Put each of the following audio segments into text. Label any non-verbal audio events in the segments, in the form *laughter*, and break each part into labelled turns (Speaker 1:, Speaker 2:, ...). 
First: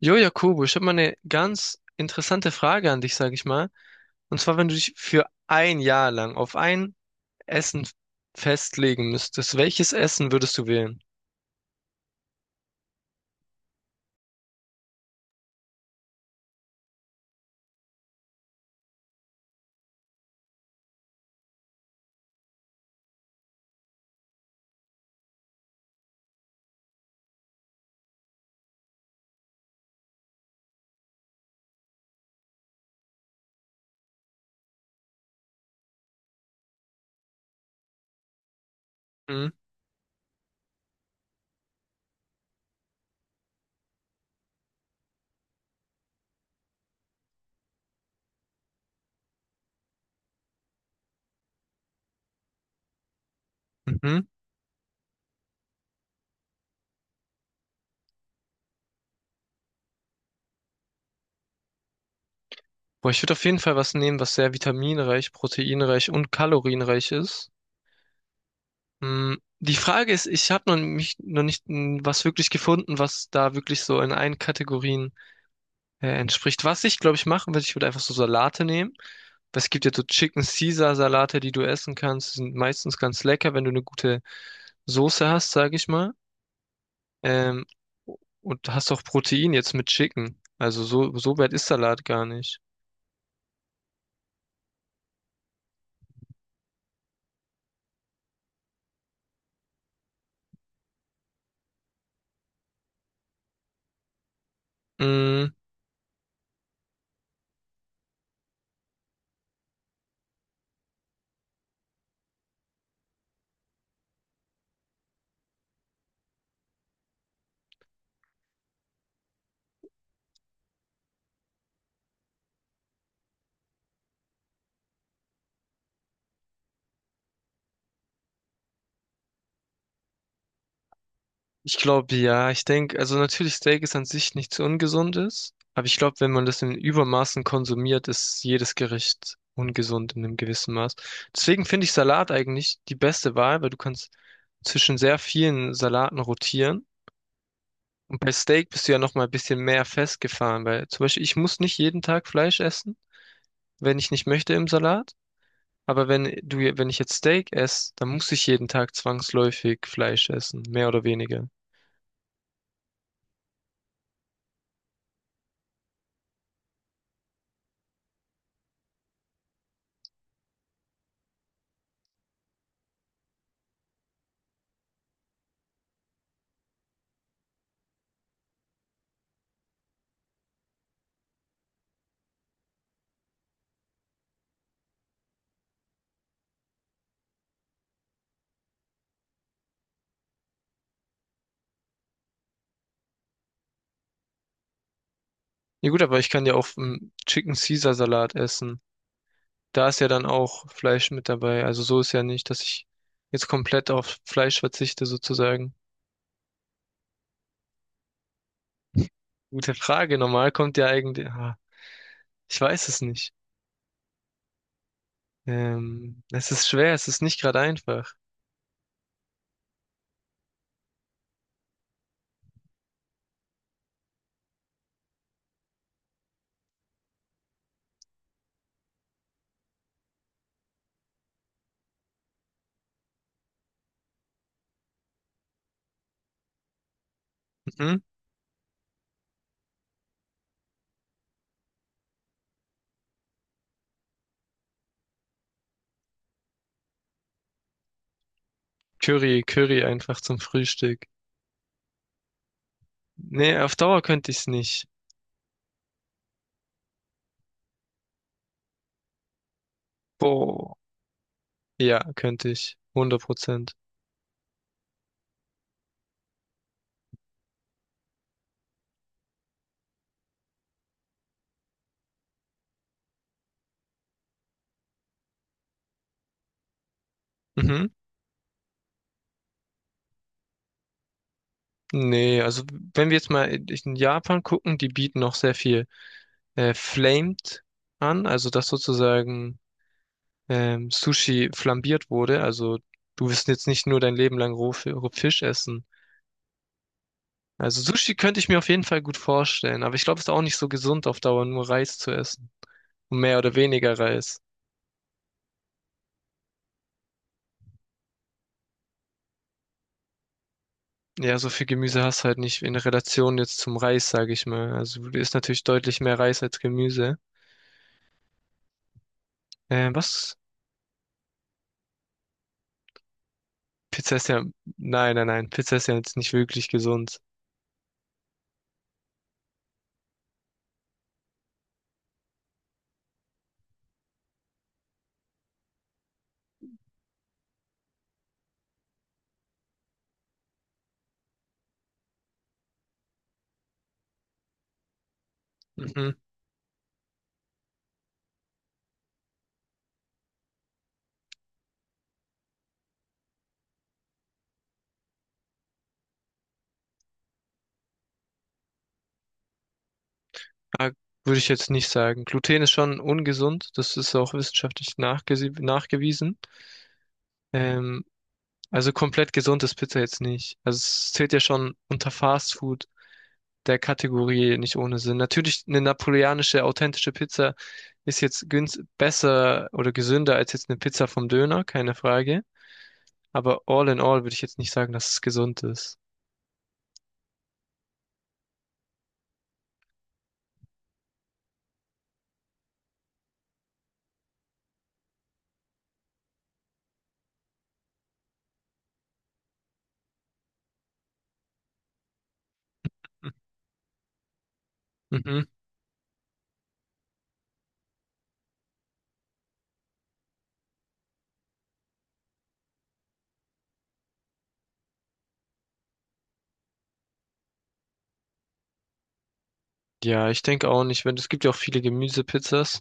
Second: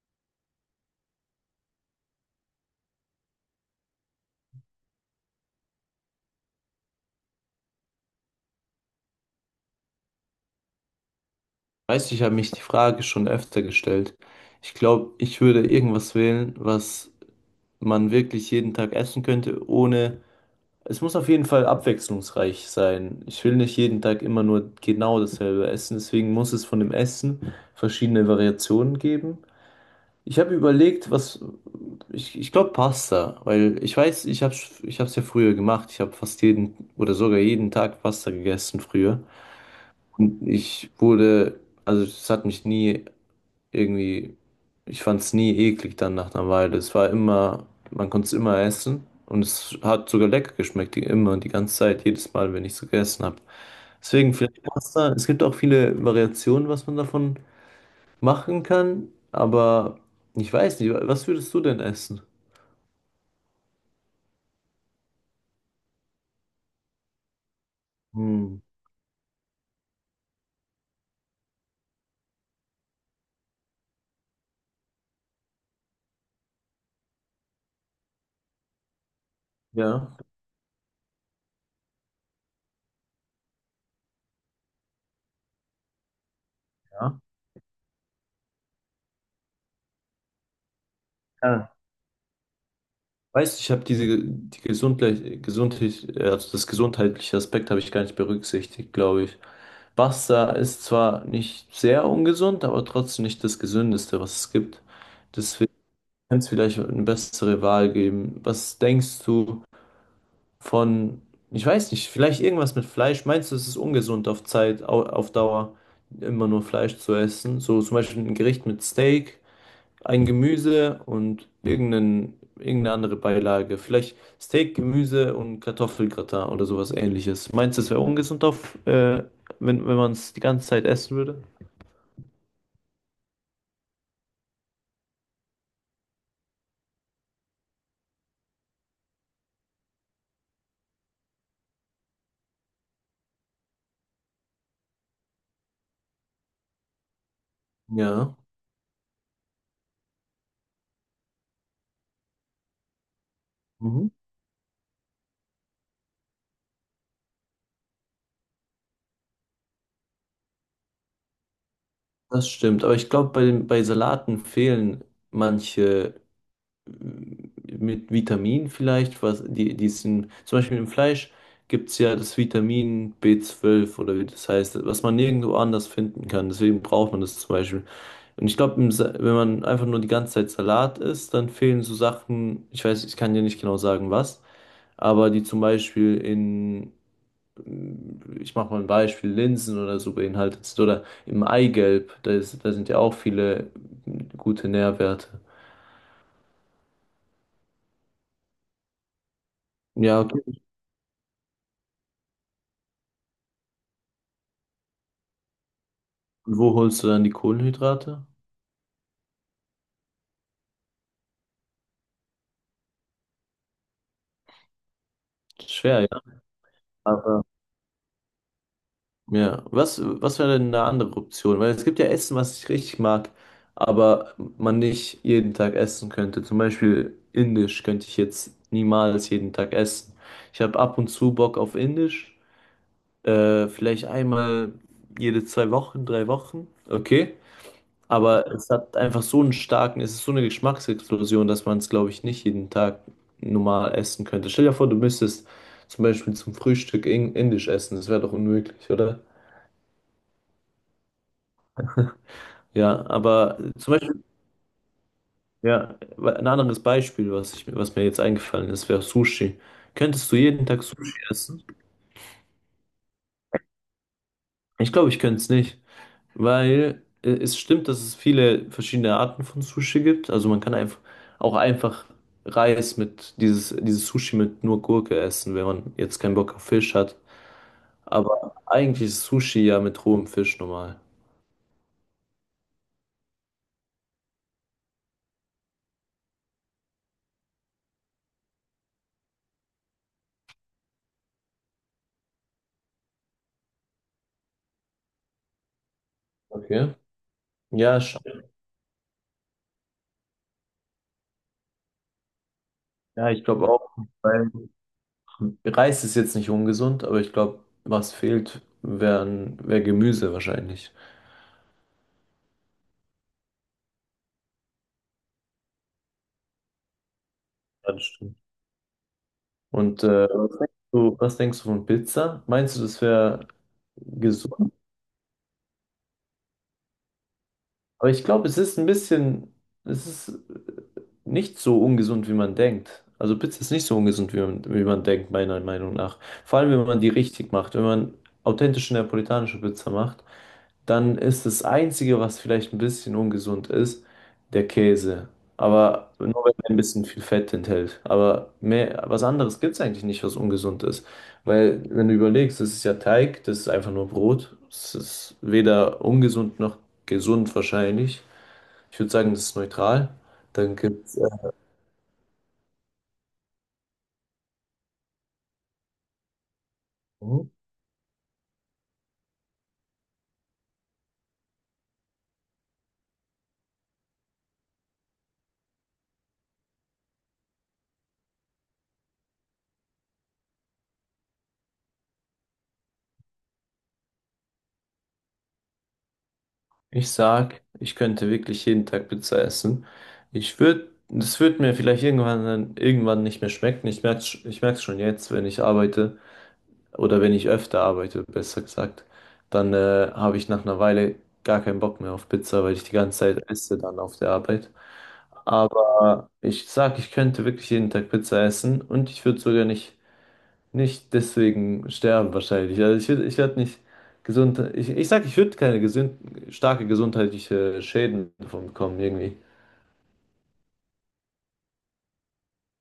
Speaker 1: Jo, Jakobo, ich habe mal eine ganz interessante Frage an dich, sage ich mal. Und zwar, wenn du dich für ein Jahr lang auf ein Essen festlegen müsstest, welches Essen würdest du wählen?
Speaker 2: Weißt du, ich habe mich die Frage schon öfter gestellt. Ich glaube, ich würde irgendwas wählen, was man wirklich jeden Tag essen könnte, ohne. Es muss auf jeden Fall abwechslungsreich sein. Ich will nicht jeden Tag immer nur genau dasselbe essen, deswegen muss es von dem Essen verschiedene Variationen geben. Ich habe überlegt, was. Ich glaube Pasta, weil ich weiß, ich habe es ja früher gemacht. Ich habe fast jeden oder sogar jeden Tag Pasta gegessen früher.
Speaker 1: Mhm.
Speaker 2: Und ich wurde, also es hat mich nie irgendwie, ich fand es nie eklig dann nach einer Weile. Es war immer, man konnte es immer essen und es hat sogar lecker geschmeckt, die, immer und die ganze Zeit, jedes Mal, wenn ich es gegessen habe.
Speaker 1: Mhm.
Speaker 2: Deswegen vielleicht Pasta. Es gibt auch viele Variationen, was man davon machen kann, aber ich weiß nicht, was würdest du denn essen?
Speaker 1: Boah, ich würde auf jeden Fall was nehmen, was sehr vitaminreich, proteinreich und kalorienreich ist.
Speaker 2: Hm,
Speaker 1: Die Frage ist, ich habe noch mich noch nicht mm, was wirklich gefunden, was da wirklich so in allen Kategorien entspricht. Was ich, glaube ich, machen würde, ich würde einfach so Salate nehmen. Weil es gibt ja so
Speaker 2: ja.
Speaker 1: Chicken Caesar Salate, die du essen kannst. Die sind meistens ganz lecker, wenn du eine gute Soße hast, sage ich mal. Ähm, und hast auch Protein jetzt mit Chicken. Also so, so weit ist
Speaker 2: Ja.
Speaker 1: Salat gar nicht.
Speaker 2: Weißt, ich habe diese die gesundlich, also das gesundheitliche Aspekt habe ich gar nicht berücksichtigt, glaube ich. Pasta ist zwar nicht sehr ungesund, aber trotzdem nicht das Gesündeste, was es gibt.
Speaker 1: Mm.
Speaker 2: Deswegen kann es vielleicht eine bessere Wahl geben. Was denkst du von, ich weiß nicht, vielleicht irgendwas mit Fleisch? Meinst du, es ist ungesund auf Zeit, auf Dauer immer nur Fleisch zu essen? So zum Beispiel ein Gericht mit Steak ein Gemüse und irgendeine andere Beilage. Vielleicht Steak, Gemüse und Kartoffelgratin oder sowas ähnliches. Meinst du, es wäre ungesund auf, wenn man es die ganze Zeit essen würde?
Speaker 1: Ich glaube, ja, ich denke, also natürlich Steak ist an sich nichts Ungesundes, aber ich glaube, wenn man das in Übermaßen konsumiert, ist jedes Gericht ungesund in einem gewissen Maß. Deswegen finde ich Salat eigentlich die beste Wahl, weil du kannst zwischen sehr vielen Salaten rotieren. Und bei
Speaker 2: Ja,
Speaker 1: Steak bist du ja noch mal ein bisschen mehr festgefahren, weil zum Beispiel ich muss nicht jeden Tag Fleisch essen, wenn
Speaker 2: mhm.
Speaker 1: ich nicht möchte im Salat. Aber wenn du, wenn ich jetzt Steak esse, dann muss ich jeden Tag zwangsläufig Fleisch essen, mehr oder weniger.
Speaker 2: Das stimmt. Aber ich glaube, bei Salaten fehlen manche m, mit Vitamin vielleicht, was die, die sind, zum Beispiel im Fleisch gibt es ja das Vitamin B12 oder wie das heißt, was man nirgendwo anders finden kann. Deswegen braucht man das zum Beispiel. Und ich glaube, wenn man einfach nur die ganze Zeit Salat isst, dann fehlen so Sachen, ich weiß, ich kann dir nicht genau sagen, was, aber die zum Beispiel in, ich mache mal ein Beispiel, Linsen oder so beinhaltet sind oder im Eigelb, da sind ja auch viele gute Nährwerte.
Speaker 1: Ja gut, aber ich kann ja auch einen Chicken Caesar Salat essen. Da ist ja
Speaker 2: Ja,
Speaker 1: dann
Speaker 2: okay.
Speaker 1: auch Fleisch mit dabei. Also so ist ja nicht, dass ich jetzt komplett auf Fleisch verzichte sozusagen.
Speaker 2: Und wo holst du dann die Kohlenhydrate?
Speaker 1: Gute Frage. Normal kommt ja eigentlich. Ich weiß es nicht.
Speaker 2: Schwer, ja.
Speaker 1: Es ist schwer, es ist nicht
Speaker 2: Aber
Speaker 1: gerade einfach.
Speaker 2: ja, was wäre denn eine andere Option? Weil es gibt ja Essen, was ich richtig mag, aber man nicht jeden Tag essen könnte. Zum Beispiel Indisch könnte ich jetzt niemals jeden Tag essen. Ich habe ab und zu Bock auf Indisch, vielleicht einmal jede zwei Wochen, drei Wochen, okay.
Speaker 1: Mhm.
Speaker 2: Aber es hat einfach so einen starken, es ist so eine Geschmacksexplosion, dass man es, glaube ich, nicht jeden Tag normal essen könnte. Stell dir vor, du müsstest zum Beispiel zum Frühstück Indisch essen, das wäre doch unmöglich, oder?
Speaker 1: Curry, Curry einfach zum Frühstück.
Speaker 2: Ja,
Speaker 1: Nee,
Speaker 2: aber
Speaker 1: auf
Speaker 2: zum
Speaker 1: Dauer
Speaker 2: Beispiel,
Speaker 1: könnte ich's nicht.
Speaker 2: ja, ein anderes Beispiel, was mir jetzt eingefallen ist, wäre Sushi. Könntest du jeden
Speaker 1: Boah.
Speaker 2: Tag Sushi essen?
Speaker 1: Ja, könnte ich. 100%.
Speaker 2: Ich glaube, ich könnte es nicht, weil es stimmt, dass es viele verschiedene Arten von Sushi gibt. Also man kann einfach auch einfach Reis mit dieses Sushi mit nur Gurke essen, wenn man jetzt keinen Bock auf Fisch hat.
Speaker 1: Mhm.
Speaker 2: Aber eigentlich ist Sushi ja mit rohem Fisch normal.
Speaker 1: Nee, also wenn wir jetzt mal in Japan gucken, die bieten noch sehr viel. Flamed an, also dass sozusagen Sushi flambiert wurde. Also du wirst jetzt nicht nur dein Leben lang roh Fisch essen.
Speaker 2: Okay.
Speaker 1: Also
Speaker 2: Ja,
Speaker 1: Sushi könnte ich mir auf jeden Fall gut vorstellen, aber ich glaube, es ist auch nicht so gesund auf Dauer, nur Reis zu essen. Und
Speaker 2: ja,
Speaker 1: mehr
Speaker 2: ich
Speaker 1: oder
Speaker 2: glaube auch,
Speaker 1: weniger Reis.
Speaker 2: weil Reis ist jetzt nicht ungesund, aber ich glaube, was fehlt, wär Gemüse wahrscheinlich.
Speaker 1: Ja, so viel Gemüse hast du halt nicht in Relation jetzt zum Reis, sage ich mal. Also du isst natürlich deutlich mehr Reis als Gemüse.
Speaker 2: Ja, das stimmt. Und
Speaker 1: Was?
Speaker 2: was denkst du von Pizza? Meinst du, das wäre
Speaker 1: Pizza ist ja.
Speaker 2: gesund?
Speaker 1: Nein, nein, nein. Pizza ist ja jetzt nicht wirklich gesund.
Speaker 2: Aber ich glaube, es ist ein bisschen, es ist nicht so ungesund, wie man denkt. Also Pizza ist nicht so ungesund, wie man denkt, meiner Meinung nach. Vor allem, wenn man die richtig macht. Wenn man authentische neapolitanische Pizza macht, dann ist das Einzige, was vielleicht ein bisschen ungesund ist, der Käse. Aber
Speaker 1: Mhm.
Speaker 2: nur wenn er ein bisschen viel Fett enthält. Aber mehr, was anderes gibt es eigentlich nicht, was ungesund ist. Weil, wenn du überlegst, das ist ja Teig, das ist einfach nur Brot. Es ist weder ungesund noch gesund wahrscheinlich. Ich würde sagen, das ist neutral. Dann
Speaker 1: Ah,
Speaker 2: gibt's,
Speaker 1: würde ich jetzt nicht sagen. Gluten ist schon ungesund, das ist auch wissenschaftlich nachgewiesen.
Speaker 2: mhm.
Speaker 1: Ähm, also komplett gesund ist Pizza jetzt nicht. Also es zählt ja schon unter Fast Food der Kategorie nicht ohne Sinn. Natürlich eine napoleonische, authentische Pizza ist jetzt günst besser oder gesünder als jetzt eine Pizza vom Döner, keine Frage. Aber all in all würde ich jetzt nicht sagen, dass es gesund ist.
Speaker 2: Ich sag, ich könnte wirklich jeden Tag Pizza essen. Ich würde, das wird mir vielleicht irgendwann dann irgendwann nicht mehr schmecken. Ich merk's schon jetzt, wenn ich arbeite oder wenn ich öfter arbeite, besser gesagt, dann habe ich nach einer Weile gar keinen Bock mehr auf Pizza, weil ich die ganze Zeit esse dann auf der Arbeit.
Speaker 1: Mhm.
Speaker 2: Aber ich sag, ich könnte wirklich jeden Tag Pizza essen und ich würde sogar nicht deswegen sterben wahrscheinlich. Also ich würde, ich werde nicht gesund. Ich sag, ich würde keine gesund, starke gesundheitliche Schäden davon bekommen, irgendwie.
Speaker 1: Ja, ich denke auch nicht, wenn es gibt ja auch viele Gemüsepizzas,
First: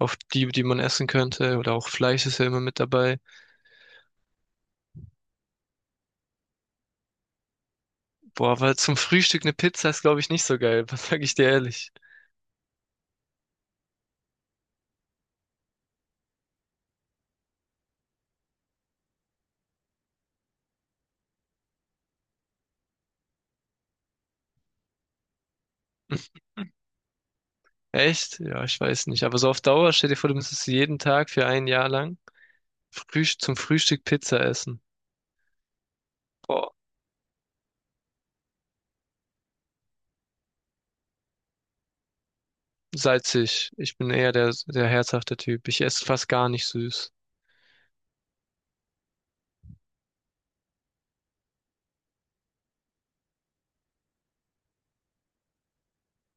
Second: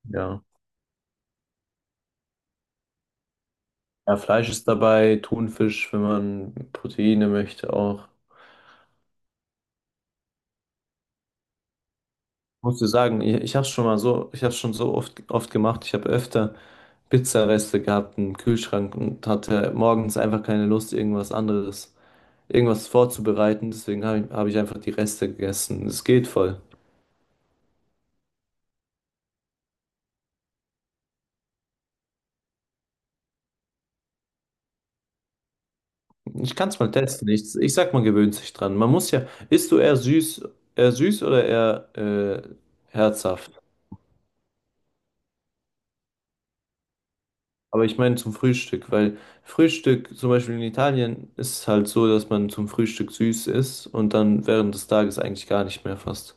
Speaker 1: auf
Speaker 2: Ja.
Speaker 1: die, die man essen könnte. Oder auch Fleisch ist ja immer mit dabei.
Speaker 2: Ja, Fleisch ist dabei, Thunfisch, wenn man Proteine möchte auch.
Speaker 1: Boah, aber zum Frühstück eine Pizza ist, glaube ich, nicht so geil. *laughs* Was sag ich dir ehrlich?
Speaker 2: Muss ich sagen, ich habe es schon mal so, ich habe schon so oft, oft gemacht. Ich habe öfter Pizzareste gehabt im Kühlschrank und hatte morgens einfach keine Lust, irgendwas anderes, irgendwas vorzubereiten. Deswegen hab ich einfach die Reste gegessen. Es geht
Speaker 1: Hm,
Speaker 2: voll.
Speaker 1: echt? Ja, ich weiß nicht. Aber so auf Dauer, stell dir vor, du müsstest jeden Tag für ein Jahr lang Frühst zum Frühstück Pizza essen.
Speaker 2: Ich kann
Speaker 1: Boah,
Speaker 2: es mal testen. Ich sag, man gewöhnt sich dran. Man muss ja, isst du eher süß oder eher herzhaft?
Speaker 1: salzig. Ich bin eher der, der herzhafte Typ. Ich esse fast gar nicht süß.
Speaker 2: Aber ich meine zum Frühstück, weil Frühstück, zum Beispiel in Italien, ist es halt so, dass man zum Frühstück süß isst und dann während des Tages eigentlich gar nicht mehr fast.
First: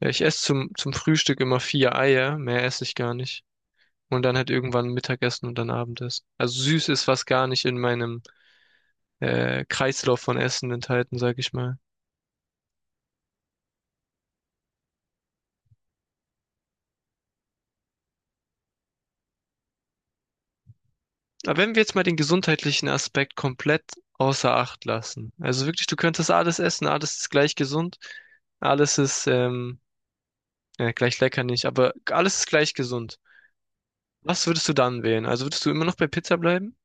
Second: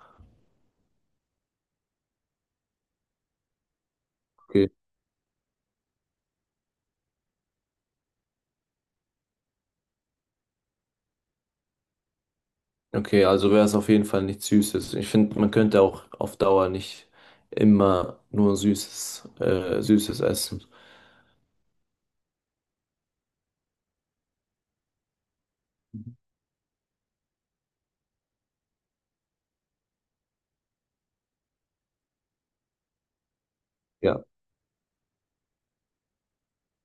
Speaker 1: Ja, ich esse zum Frühstück immer vier Eier. Mehr esse ich gar nicht. Und dann halt
Speaker 2: Okay.
Speaker 1: irgendwann Mittagessen und dann Abendessen. Also süß ist fast gar nicht in meinem Kreislauf von Essen enthalten, sag ich mal.
Speaker 2: Okay, also wäre es auf jeden Fall nichts Süßes. Ich finde, man könnte auch auf Dauer nicht immer nur Süßes, Süßes essen.
Speaker 1: Aber wenn wir jetzt mal den gesundheitlichen Aspekt komplett außer Acht lassen, also wirklich, du könntest alles essen, alles ist gleich gesund, alles ist ja, gleich lecker nicht, aber alles ist gleich gesund.
Speaker 2: Ja.
Speaker 1: Was würdest du dann wählen? Also würdest du immer noch bei Pizza bleiben?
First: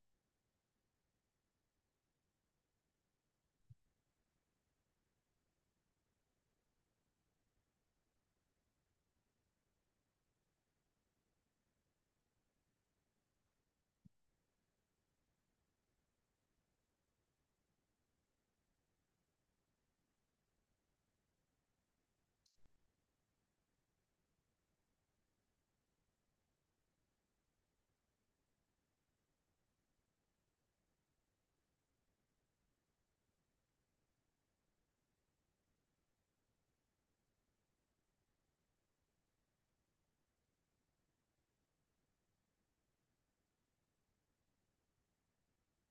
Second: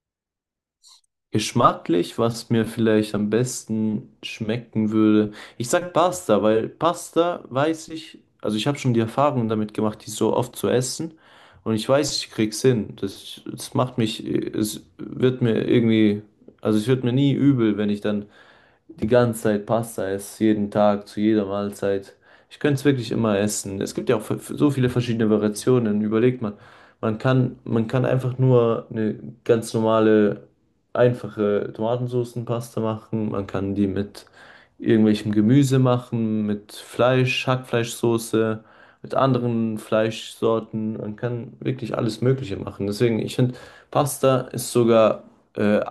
Speaker 2: Geschmacklich, was mir vielleicht am besten schmecken würde. Ich sag Pasta, weil Pasta weiß ich, also ich habe schon die Erfahrung damit gemacht, die so oft zu essen. Und ich weiß, ich krieg's hin. Das macht mich, es wird mir irgendwie, also es wird mir nie übel, wenn ich dann die ganze Zeit Pasta esse, jeden Tag, zu jeder Mahlzeit. Ich könnte es wirklich immer essen. Es gibt ja auch so viele verschiedene Variationen. Überlegt man, man kann einfach nur eine ganz normale, einfache Tomatensoßenpasta machen. Man kann die mit irgendwelchem Gemüse machen, mit Fleisch, Hackfleischsoße, mit anderen Fleischsorten. Man kann wirklich alles Mögliche machen. Deswegen, ich finde, Pasta ist sogar, äh,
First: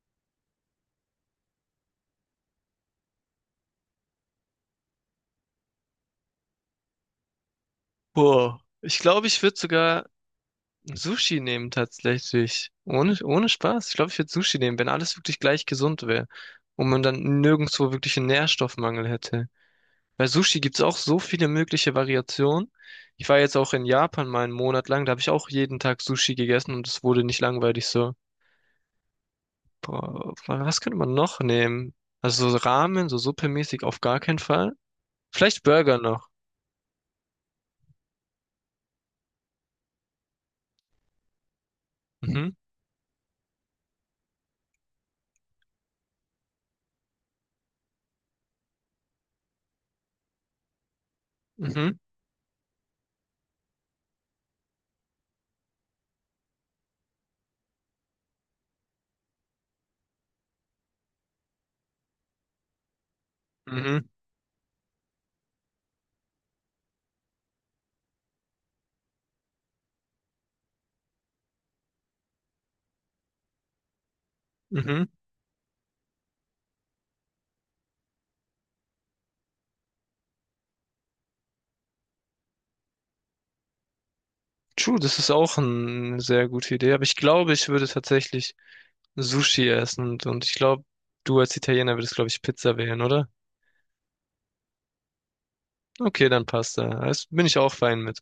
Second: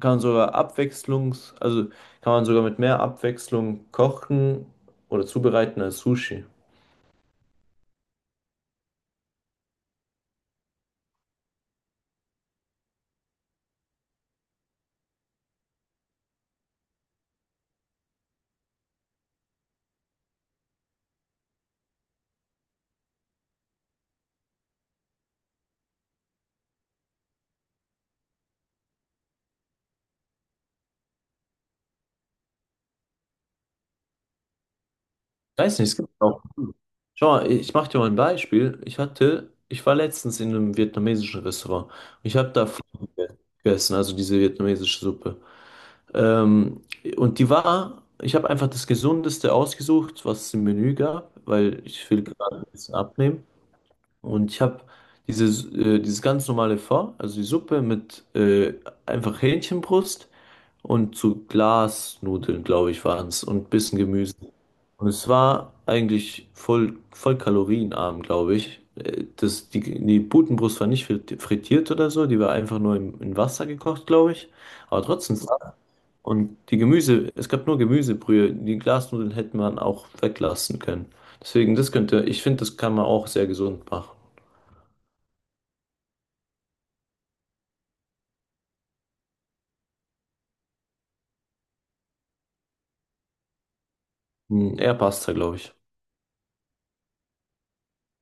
Speaker 2: kann sogar abwechslungs, also kann man sogar mit mehr Abwechslung kochen oder zubereiten als Sushi.
Speaker 1: Boah, ich glaube, ich würde sogar Sushi nehmen tatsächlich. Ohne, ohne Spaß. Ich glaube, ich würde Sushi nehmen, wenn alles wirklich gleich gesund wäre und man dann nirgendwo wirklich einen Nährstoffmangel hätte. Bei Sushi gibt's auch so viele mögliche Variationen. Ich war jetzt auch in Japan mal einen Monat lang, da habe ich auch jeden Tag Sushi gegessen und es wurde nicht langweilig so. Boah, was könnte man noch nehmen? Also so Ramen, so suppemäßig auf gar keinen Fall.
Speaker 2: Ich
Speaker 1: Vielleicht
Speaker 2: weiß nicht, es
Speaker 1: Burger
Speaker 2: gibt
Speaker 1: noch.
Speaker 2: auch. Schau mal, ich mache dir mal ein Beispiel. Ich war letztens in einem vietnamesischen Restaurant. Ich habe
Speaker 1: Mhm,
Speaker 2: da Pho gegessen, also diese vietnamesische Suppe. Ähm, und die war, ich habe einfach das Gesundeste ausgesucht, was es im Menü gab, weil
Speaker 1: mhm,
Speaker 2: ich will gerade ein bisschen abnehmen. Und ich habe dieses, dieses ganz normale Pho, also die Suppe mit einfach Hähnchenbrust und zu Glasnudeln, glaube ich, waren es und
Speaker 1: mhm,
Speaker 2: bisschen Gemüse. Und es war eigentlich voll, voll kalorienarm, glaube ich. Das, die Putenbrust war nicht frittiert oder so, die war einfach nur in Wasser gekocht, glaube ich. Aber
Speaker 1: mhm.
Speaker 2: trotzdem. Und die Gemüse, es gab nur Gemüsebrühe. Die Glasnudeln hätte man auch weglassen können. Deswegen, das könnte, ich finde, das kann man auch sehr gesund machen.
Speaker 1: True, das ist auch eine sehr gute Idee, aber ich glaube, ich würde tatsächlich Sushi essen und ich glaube, du als Italiener würdest, glaube ich, Pizza wählen, oder?
Speaker 2: Hm, er passt da, glaube ich.
Speaker 1: Okay, dann passt da. Das bin ich auch fein mit.